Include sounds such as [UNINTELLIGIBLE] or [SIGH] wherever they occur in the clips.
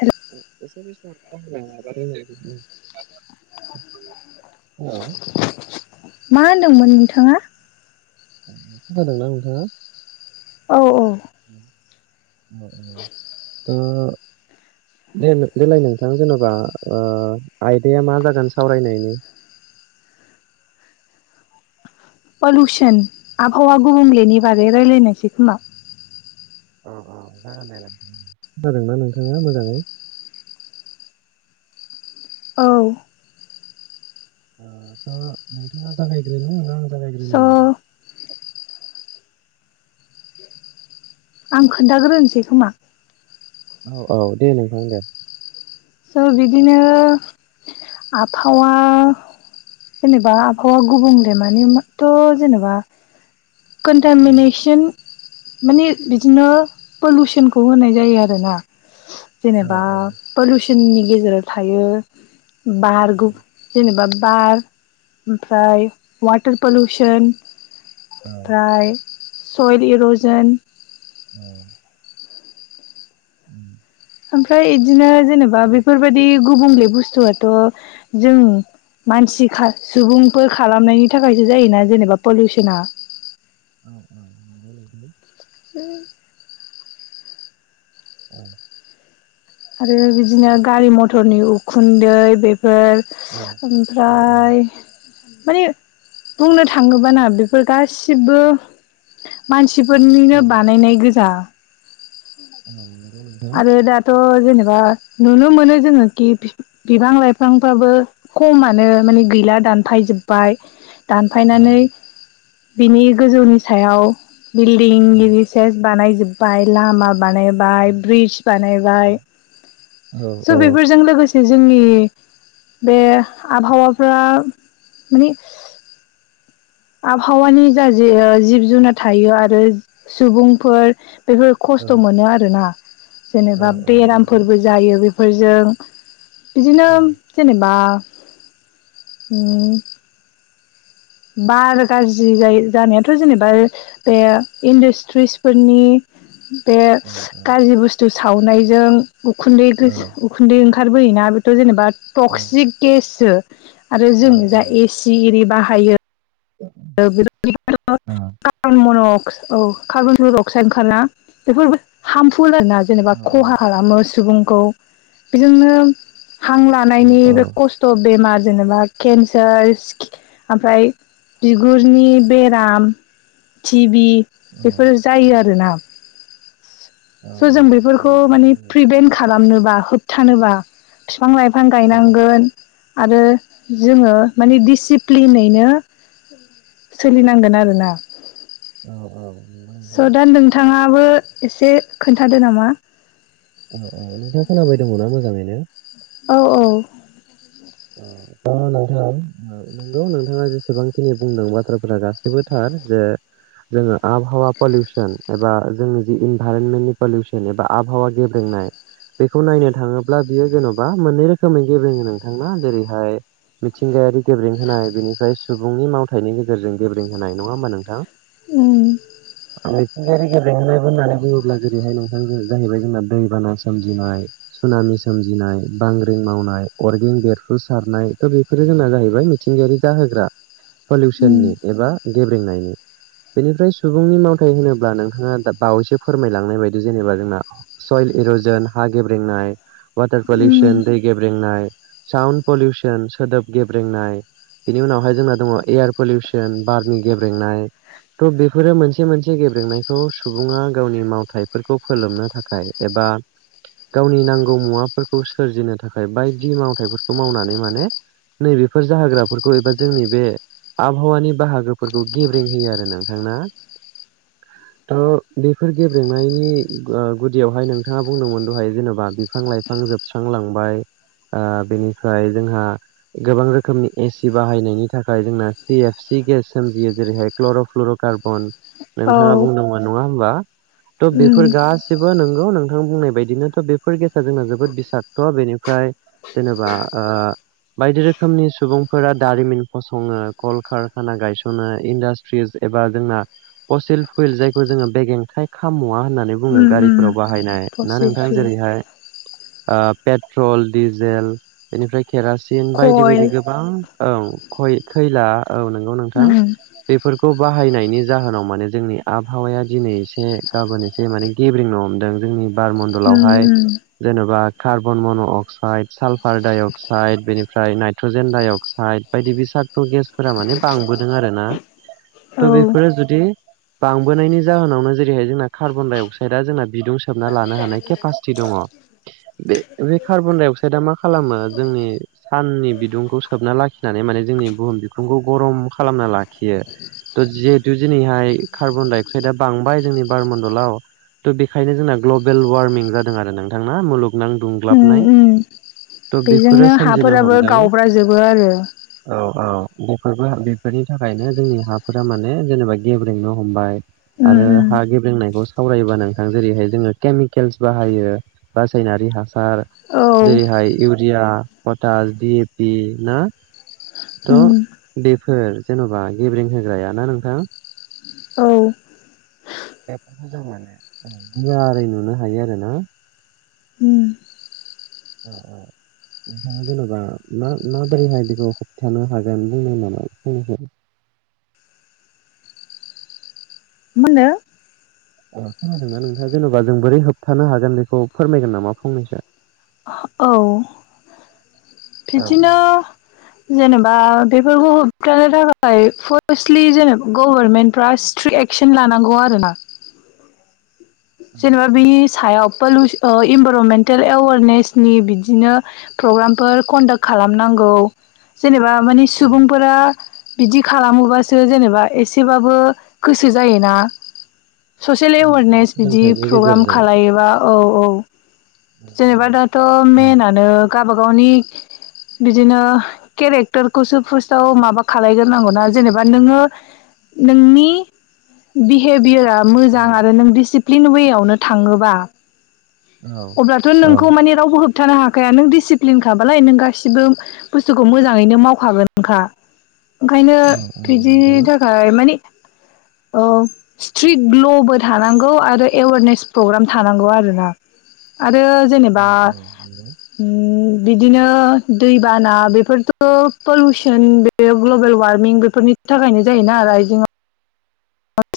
हेल [UNINTELLIGIBLE] मा होनदोंमोन नोंथाङा? खोनादोंना नोंथाङा? औ औ ओ दे देेलाय नोंथां जेन'बा आयदाया मा जागोन सावरायनायनि? [INAUDIBLE] पलुसन आबहावा गुबुंलेनि बागै रायलायनोसै खोमा। अ अ जागोन दे नों। खोनादोंना नोंथाङा मोजाङै? औ ओ दा नोंथाङा जागायग्रोनो ना आं स' जागायग्रोनो? आं खोन्थाग्रोनोसै खोमा औ औ दे नोंथां दे। स' बिदिनो आबहावा जेनेबा आबहावा गुबुंलेमाने थ' जेनेबा औ कन्टामेनेचन माने बिदिनो पलुसनखौ होननाय जायो आरोना औ जेनेबा पलुसननि गेजेराव थायो बार औ गुब जेन'बा बार ओमफ्राय वाटार पलुसन औ ओमफ्राय सय'ल इर'जन औ [INAUDIBLE] ओमफ्राय इदिनो जेनेबा दे बेफोरबायदि गुबुंले बुस्थु आथ' जों मानसि खा सुबुंफोर खालामनायनि थाखायसो जायोना जेनेबा पलुसना औ औ जायो बिदिनो [UNINTELLIGIBLE] औ आरो औ बिदिनो गारि मथरनि उखुन्दै बे फोर औ औ ओमफ्राय माने बुंनो थाङोबा ना बेफोर गासिबो मानसि सि औ फोरनिनो बानायनाय गोजा औ नों आरो दाथ' जेनेबा नुनो मोनो जोङो कि फि बिफां-लाइफांफ्राबो खमानो माने गै ला दानफायजोब्बाय दानफायनानै बिनि गोजौनि सायाव बिल्डिं औ लोगोसे बानायजोबबाय लामा बानायबाय बिस औ बानायबाय औ औ स' बेफोरजों लोगोसे जोंनि बे आबहावाफ्रा माने आबहावानि जा जे जिब जुनार थायो आरो सुबुंफोर बेफोर औ खस्थ' मोनो आरोना औ जेनेबा औ नंगौ बेरामफोरबो जायो बे फोरजों औ बिदिनो जेनेबा उम बार गाज्रि औ जायो जानायाथ' जेनेबा बे इन्डासट्रिसफोरनि बे औ औ गाज्रि बुस्थु सावनायजों उखुन्दै औ उखुन्दै ओं खारबोयोना बेथ' जेनेबा औ टक्सिक गेससो आरो जों जा एसि एरि बा [INAUDIBLE] औ कारबनडाइ अक्साइड ओंखारला बेफोर होनना जेनेबा खहा खालामो सुबुंखौ बेयो। हां औ लानायनि औ बे खस्थ' बेमार जेनेबा केन्सार स्कि- ओमफ्राय बिगुरनि बेराम टिभि बेफोर जायो आरोना। स' जों बेफोरखौ जायो नोंथां माने जायो प्रिभेन्ट खालामनोबा होबथानोबा बिफां लाइफां औ गायनांगोन आरो जोङो माने दिसिप्लिनैनो सोलिनांगोन आरोना औ औ। बो एसे खोन्थादो नामा अ अ नोंथाङा खोनाबाय दङना मोजाङैनो औ औ। नोंथां नंगौ नोंथाङा जेसेबांखिनि बुंदों बाथ्राफोरा गासैबो थार जे जोङो आबहावा पलिउसन एबा जोंनि जि इनभाइरनमेन्टनि पलिउसन एबा आबहावा गेब्रे बेखौ नायनो थाङोब्ला बियो जेन'बा मोननै रोखोमै गेब्रेङो नोंथां जेरैहाय मिथिंगायारि गेब्रें होनाय बेनिफ्राय सुबुंनि मावथायाइनि गेजेरजों गेबेें होनाय नङा होमा नोंथां। उम। आं मिथिंगायारि गेब्रेंहोनायबो होननानै बुङोब्ला जेरैहाय नोंथां जाहैबाय जोंना दैबाना सोमजिनाय सुनामि सोमजिनाय बांग्रिं मावनाय अर गें बेरफ्रुसारनाय त' बेफोरो जोंना जाहैबाय मिथिंगायारि जाहोग्रा। उम पलिउसननि एबा गेब्रेंनायनि बेनिफ्राय सुबुंनि मावथाय होनोब्ला नोंथाङा बावैसो फोरमायलांनाय बायदि जेनेबा जोंना सयिल एर'जन हा गेब्रेंनाय वाटार उम पलिउसन दै गेब्रेंनाय साउन्ड पलिउसन सोदोब गेब्रेंनाय बिनि उनावहाय जोंना दङ एयार पलिउसन बारनि गेब्रेंनाय त' बेफोरो मोनसे मोनसे गेब्रेंनायखौ सुबुङा गावनि मावथाइफोरखौ फोलोमनो थाखाय एबा! गावनि नांगौ मुवाफोरखौ सोरजिनो थाखाय बायदि माव थायफोरखौ मावनानै माने नैबेफोर जाहोग्राफोरखौ एबा जोंनि बे आबहावानि बाहागोफोरखौ गेब्रें होयो आरो नोंथां ना। [UNINTELLIGIBLE] त बेफोर गेब्रेंनायनि गुदियावहाय नोंथाङा बुंदोंमोन दहाय जेनेबा बिफां लाइफां जोबस्रांलांबाय ओ। बेनिफ्राय जोंहा गोबां रोखोमनि एसि बाहायनायनि थाखाय जोंना सि एफ सि गेस जेरैहाय क्ल' फ्लुर'कार्बन औ नोंथाङा बुंदोंमोन नङा होनबा त' उम बेफोर गासिबो नों थां बुंनाय बायदिनोथ' बेफोर गेसा जोंना जोबोद बिसाद्त' बेनिफ्राय जेनेबा ओ। बायदि रोखोमनि सुबुंफोरा दारिमिन फसङो कलकारखाना गायस'नो इन्डास्ट्रिस एबा जोंना पसिल फुइल जायखौ जोङो बेगेंथाइ खाम मुवा होननानै बुङो उम उम गारिफोराव बाहायनाय ना फसिल नोंथां फिउल जेरैहाय ओ पेट्रल, डि जेल बेनिफ्राय केरासिन बायदि कयल बायदि गोबां औ। खैला औ नंगौ नोंथां। उम बेफोरखौ बाहायनायनि जाहोनाव माने जोंनि आबहावाया दिनै एसे गाबोन एसे माने गेब्रें हमदों जोंनि उम बारमडलावहाय उम जेन'बा कार्बन मन' अक्साइद सालफार डाइ अक्साइड बेनिफ्राय नाइट्रजेन डाइ अक्साइड बायदि बिसागत' गेसफोरा माने बां बोदों आरोना औ थ' बेफोरो जुदि बांबोनायनि जाहोनावनो जेरैहाय जोंना कार्बन डाइ अक्साइदआ जोंना बिदुं सोबना लानो हानाय केपासिटि दङ बे बे कारबन डाइ अकसाइद साडआ मा खालामो जोंनि साननि बिदुंखौ सोबना लाखिनानै माने जोंनि बुहुम बिखुंखौ गरम खालामना लाखियो। थ' जिहेतु दिनैहाय कार्बन डाइ अक्साइदआ बांबाय जोंनि बारमण्डलाव थ'' बेखायनो जोंना ग्लबेल वार्मिं जादों आरो नोंथांना मुलुगनां उम दुंग्लाबनाय उम थ' बेफोरो बेजोंनो सोमजिनो हाफोराबो हमदों गावब्राजोबो आरो औ औ बेफोरबो बेफोरनि थाखायनो जोंनि हाफोरा माने जेनेबा गेब्रेंनो हमबाय उम आरो उम हा गेब्लेंनायखौ सावरायोबा नोंथां जेरैहाय जोङो केमिकेल्स बाहायो रासायनारि हासार औ जेरैहाय इउरिया पटास डि पि ना थ' उम बेफोर जेन'बा गेब्रें होग्राया ना नोंथां [INAUDIBLE] [UNINTELLIGIBLE] बेफोरखौ जों माने गुवारै नुनो हायो आरो ना उम अ औ नोंथाङा जेनेबा मा मा बोरैहाय बिखौ होबथानो हागोन बुंदो नामा फंनैसो [INAUDIBLE] [UNINTELLIGIBLE] मोनो अ खोनादोंना नोंथाङा जेनेबा जों बोरै होबथानो हागोन बेखौ फोरमायगोन नामा फंनैसो औ बिदिनो जेनेबा बेफोरखौ होबथानो थाखाय फार्स्टलि जेने गभारनमेन्ट फ्रा स्ट्रिएक एकसन लानांगौ आरोना जेनेबा बेनि सायाव पलुस अ इनभाररनमेन्टेल एवारनेसनि बिदिनो प्रग्रामफोर कन्डाक्ट खालामनांगौ जेनेबा मानि सुबुंफोरा बिदि खालामोबासो जेनेबा एसेबाबो गोसो जायोना ससियेल एवारनेस बिदि सोलोंथाइनि प्रग्राम गेजेरजों खालायोबा औ औ औ जेनेबा दाथ' मेनानो गावबागावनि बिदिनो केरेक्टारखौसो फार्स्टाव माबा खालायग्रोनांगौना जेनेबा नोङो नोंनि बिहेभियार आं औ मोजां आरो नों डिसिप्लिन वे आवनो थाङोबा अब्लाथ' औ औ नोंखौ माने रावबो हो बथानो हाखाया नों डिसिप्लिनखाबालाय नों गासिबो बुस्थुखौ मोजाङैनो मावखागोनखा ओंखायनो बिदिनि थाखाय मानि औ स्ट्रिट ग्ल'बो थानांगौ आरो एवेरनेस प्रग्राम थानांगौ आरो ना आरो जेनेबा ओम बिदिनो दैबाना बेफोरथ' पलुसन बे ग्लबेल वारमिं बेफोरनि थाखायनो जायोना आरो आइजेंआव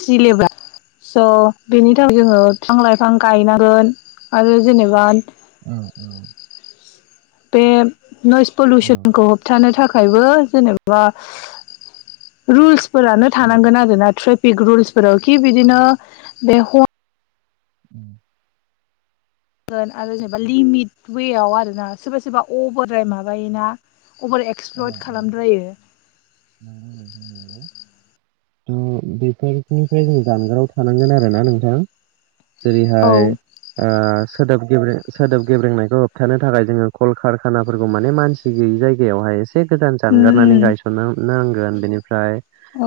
सिलेब्रा स' बेनि थाखाय जोङो फांलाय बिफां गायनांगोन आरो जेनेबा औ औ बे नयस पलिुसनखौ होबथानो थाखाय थाखायबो जेनेबा रुल्सफोरानो थानांगोन आरोना ट्रे पिक रुल्सफोराव कि बिदिनो बे [UNINTELLIGIBLE] [INAUDIBLE] गोन आरो जेनेबा लिमिट वेआव आरोना सोरबा सोरबा अभारद्राय माबायोना अभार एक्सप्लयद खालामद्रायो थ बेफोरनिफ्राय जों जानगाराव थानांगोन आरोना नोंथां औ जेरैहाय सोदोब गेब्रें सोदोब गेब्रेंनायखौ होबथानो थाखाय जोङो कल कारखानाफोरखौ माने मानसि गैयि जायगायावहाय एसे एसे गोजान उम जानगारनानै उम गायसननो नांगोन बेनिफ्राय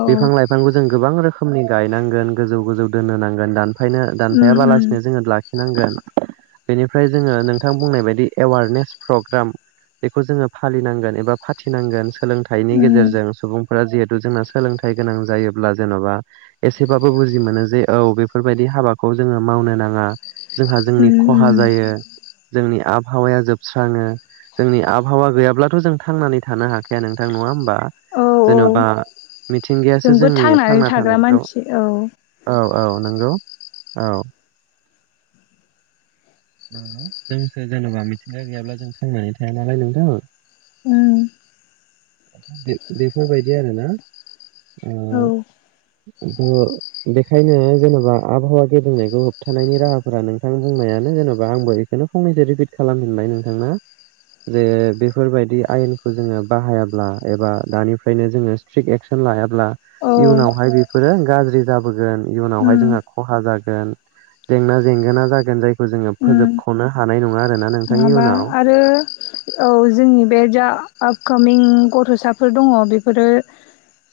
औ बिफां-लाइ गोबां रोखोमनि गायनांगोन गोजौ गोजौ दोनो नांगोन दाननो उम उम दानफायाबालासिनो जोङो ला नांगोन बेनिफ्राय जोङो नोंथां बुंनाय बायदि एवारनेस प्रग्राम बेखौ जोङो फालिनांगोन एबा फाथिनांगोन सोलोंथाइनि उम गेजेरजों सुबुंफोरा जिहेथु जोंना सोलोंथाइ गोनां जा योब्ला जेन'बा एसेबाबो बुजि मोनो जे औ बेफोरबायदि हाबाखौ जोङो मावनो नाङा जोंहा जोंनि उम खहा उम जायो जोंनि आबहावाया जोबस्राङो जोंनि आबहावा गैयाब्लाथ' जों थांनानै थानो हाखाया नोंथां नङा होमबा औ जेन'बा मिथिंगायासो जोंबो जोंनि थांनानै थांना थाग्रा थानायखौ मानसि औ औ औ नंगौ औ जोंसो जेन'बा मिथिंगा गैयाब्ला जों थांनानै थाया नालाय नोंथां। उ बे-बेफोरबायदि आरोना औ ओ बेखायनो जेनेबा आबहावा गेबेनायखौ होबथानायनि राहाफोरा नोंथां बुं नायानो जेनेबा आंबो बेखौनो फंनैसो रिपिट खालामफिनबाय नोंथांनो जे बेफोरबायदि आयेनखौ जोङो बाहाया ब्ला एबा दानिफ्रायनो जोङो स्ट्रिकट एक्सन लायाब्ला औ इयुनावहाय बेफोरो गाज्रि जाबो गोन उम इउनाहाय जोंहा खहा जागोन जेंना जेंगोना जागोन जायखौ जोङो उम फोजोबख'नो हानाय नङा आरो नङाबा आरो औ जोंनि बे जा आफ कमिं गथ'साफोर दङ बेफोरो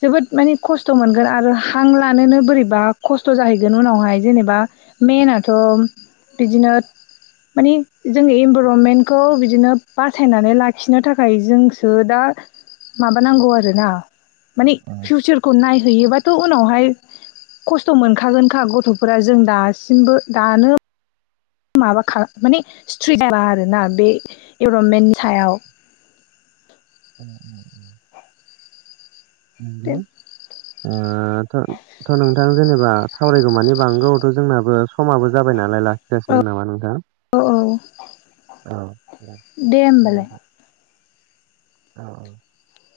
जोबोद मानिे खस्थ' मोनगोन आरो हां लानोनो बोरैबा खस्थ' जाहैगोन उनावहाय जेनेबा मेनाथ' बिदिनो मानि जों इनभा र्मेन्टखौ बिदिनो बासायनानै लाखिनो थाखाय जोंसो दा माबानांगौ आरोना मानिे फिउचारखौ नायहैयोबाथ' उनावहाय खस्थ' मोनखागोनखा गथ'फोरा जों दासिमबो दानो माबा खालाम माने स्ट्रिट जायाबा आरोना बे इभरनमेन्टनि सायाव उ दे ओ थ'थ' नोंथां जेनेबा सावरायगौमानि बांगौ थ' जोंनाबो समाबो जाबाय नालाय लाखि थसि गोन नामा नोंथां। औ औ दे होमबालाय औ